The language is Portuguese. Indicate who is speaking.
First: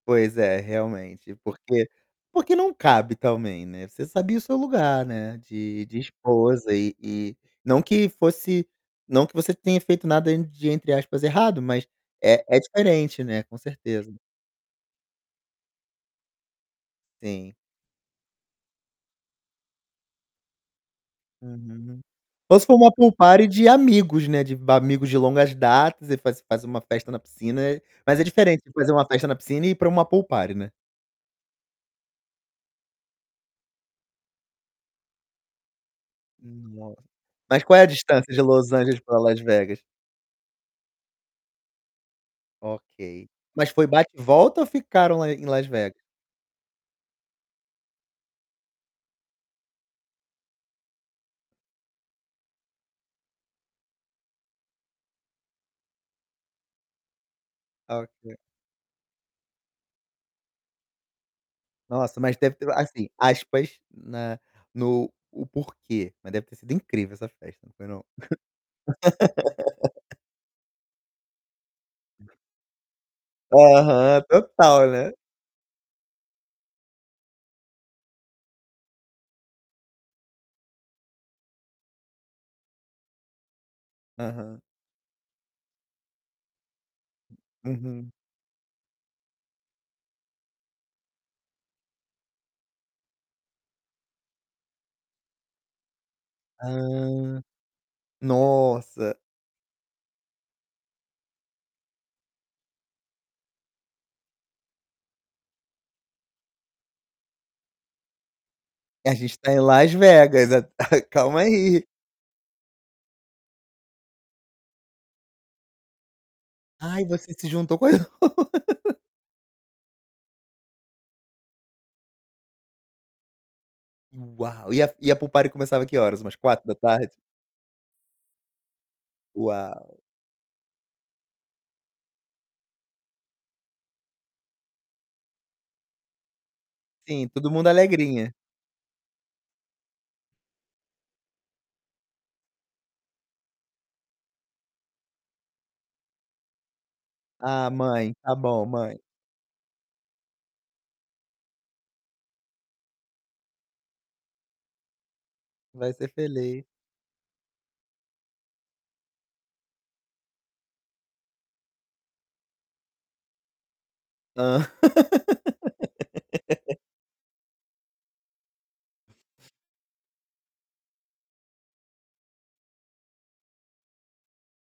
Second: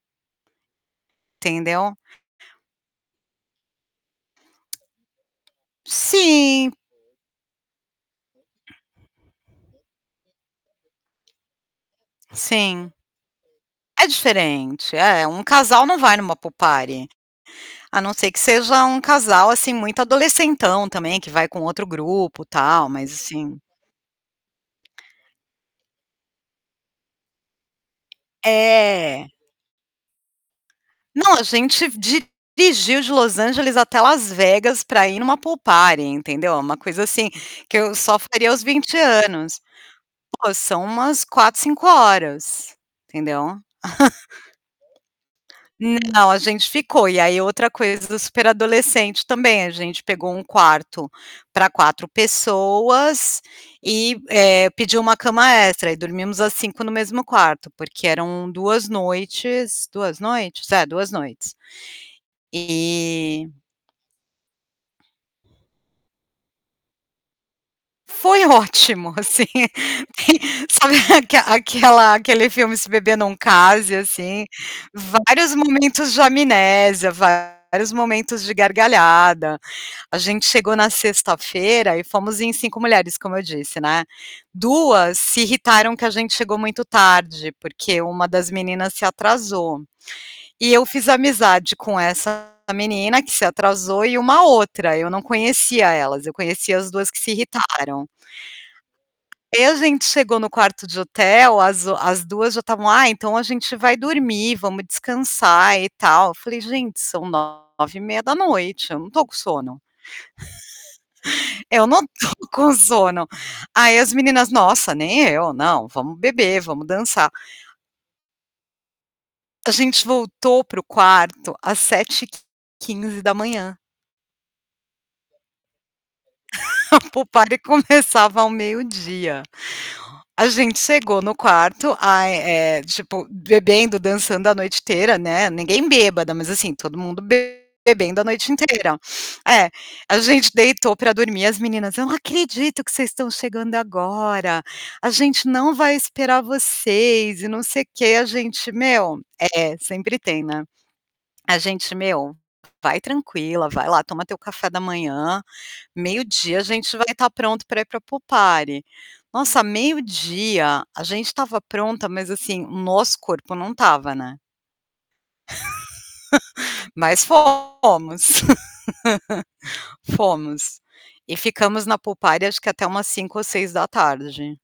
Speaker 1: Pois é, realmente. Porque
Speaker 2: Entendeu?
Speaker 1: porque não cabe também, né. Você sabia o seu lugar, né, de de
Speaker 2: Sim!
Speaker 1: esposa e e não que fosse não que você tenha feito nada de, entre aspas, errado, mas, é é
Speaker 2: Sim.
Speaker 1: diferente né, com
Speaker 2: É
Speaker 1: certeza.
Speaker 2: diferente. É, um casal não vai em uma pool party.
Speaker 1: Sim.
Speaker 2: A não ser que seja um casal, assim, muito adolecentão também que vai com outro
Speaker 1: Uhum.
Speaker 2: grupo
Speaker 1: Só se for
Speaker 2: tal,
Speaker 1: uma
Speaker 2: mas
Speaker 1: pool party
Speaker 2: assim.
Speaker 1: de amigos, né, de amigos de longas datas e faz faz uma festa na piscina. Mas é diferente de fazer uma
Speaker 2: É.
Speaker 1: festa na piscina e ir para uma pool party, né.
Speaker 2: Não, a gente dirigiu de Los Angeles até Las Vegas para ir em uma pool party, entendeu. É uma
Speaker 1: Nossa.
Speaker 2: coisa assim
Speaker 1: Mas
Speaker 2: que
Speaker 1: qual é a
Speaker 2: eu só
Speaker 1: distância de
Speaker 2: faria aos
Speaker 1: Los
Speaker 2: 20
Speaker 1: Angeles para Las
Speaker 2: anos.
Speaker 1: Vegas?
Speaker 2: Pô, são umas 4, 5 horas,
Speaker 1: Ok.
Speaker 2: entendeu?
Speaker 1: Mas foi bate e volta ou ficaram lá em Las Vegas?
Speaker 2: Não, a gente ficou. E aí, outra coisa do super adolescente também, a gente pegou um quarto para 4 pessoas, e, eh, pediu uma cama extra. Aí, dormimos as 5 no mesmo quarto porque
Speaker 1: Ok.
Speaker 2: eram 2 noites 2 noites? É, 2 noites.
Speaker 1: Nossa, mas deve ter assim
Speaker 2: E
Speaker 1: aspas na no o porquê, mas deve ter sido incrível essa festa. Não é não?
Speaker 2: Foi ótimo, assim. E sabe aque aquela aquele filme Se beber não case,
Speaker 1: Aham,
Speaker 2: assim.
Speaker 1: total, né.
Speaker 2: Vários momentos de amnésia, vários momentos de gargalhada. A gente chegou na sexta-feira e fomos em 5 mulheres, como eu disse, né.
Speaker 1: Aham.
Speaker 2: 2 se irritaram que a gente chegou muito tarde, porque
Speaker 1: Uhum.
Speaker 2: 1 das meninas se atrasou. E eu fiz amizade com essa menina que se atrasou e uma outra. Eu não conhecia elas; eu conhecia as 2 que se
Speaker 1: Hã.
Speaker 2: irritaram.
Speaker 1: Nossa.
Speaker 2: E a gente chegou no quarto de hotel, as o as 2 já estavam: "Ah então a gente vai dormir, vamos descansar e tal". Eu falei: "Gente, são 21:30. Eu não
Speaker 1: "A
Speaker 2: estou com
Speaker 1: gente tá em
Speaker 2: sono.
Speaker 1: Las Vegas at calma aí".
Speaker 2: Eu não tô com sono". Aí as meninas: "Nossa, nem eu, não, vamos beber, vamos
Speaker 1: Ai,
Speaker 2: dançar".
Speaker 1: você se juntou com as
Speaker 2: A gente voltou para o quarto às 7:15.
Speaker 1: Uau! E a f e a pool party começava que horas? Umas quatro da
Speaker 2: A
Speaker 1: tarde?
Speaker 2: pool party começava ao meio-dia.
Speaker 1: Uau.
Speaker 2: A gente chegou no quarto, ai eh, tipo, bebendo, dançando a noite inteira, né. Ninguém bêbada, mas assim, todo mundo
Speaker 1: Sim, todo mundo
Speaker 2: bebendo a
Speaker 1: alegrinha.
Speaker 2: noite inteira. É, a gente deitou para dormir as meninas: "Eu não acredito que vocês estão chegando agora. A gente não vai esperar vocês e não
Speaker 1: "Ah,
Speaker 2: sei
Speaker 1: mãe,
Speaker 2: quê". A
Speaker 1: tá bom,
Speaker 2: gente:
Speaker 1: mãe".
Speaker 2: "Meu" é, sempre tem, né. A gente: "Meu, vai tranquila, vai lá toma teu café da manhã.
Speaker 1: "Vai ser
Speaker 2: Meio-dia a
Speaker 1: feliz".
Speaker 2: gente vai estar pronto para ir para pool party". Nossa, meio-dia, a gente estava pronta, mas assim, o nosso corpo não estava, né.
Speaker 1: Hã.
Speaker 2: Mas fomos. Fomos. E ficamos na pool party acho que até umas 17:00 ou 18:00.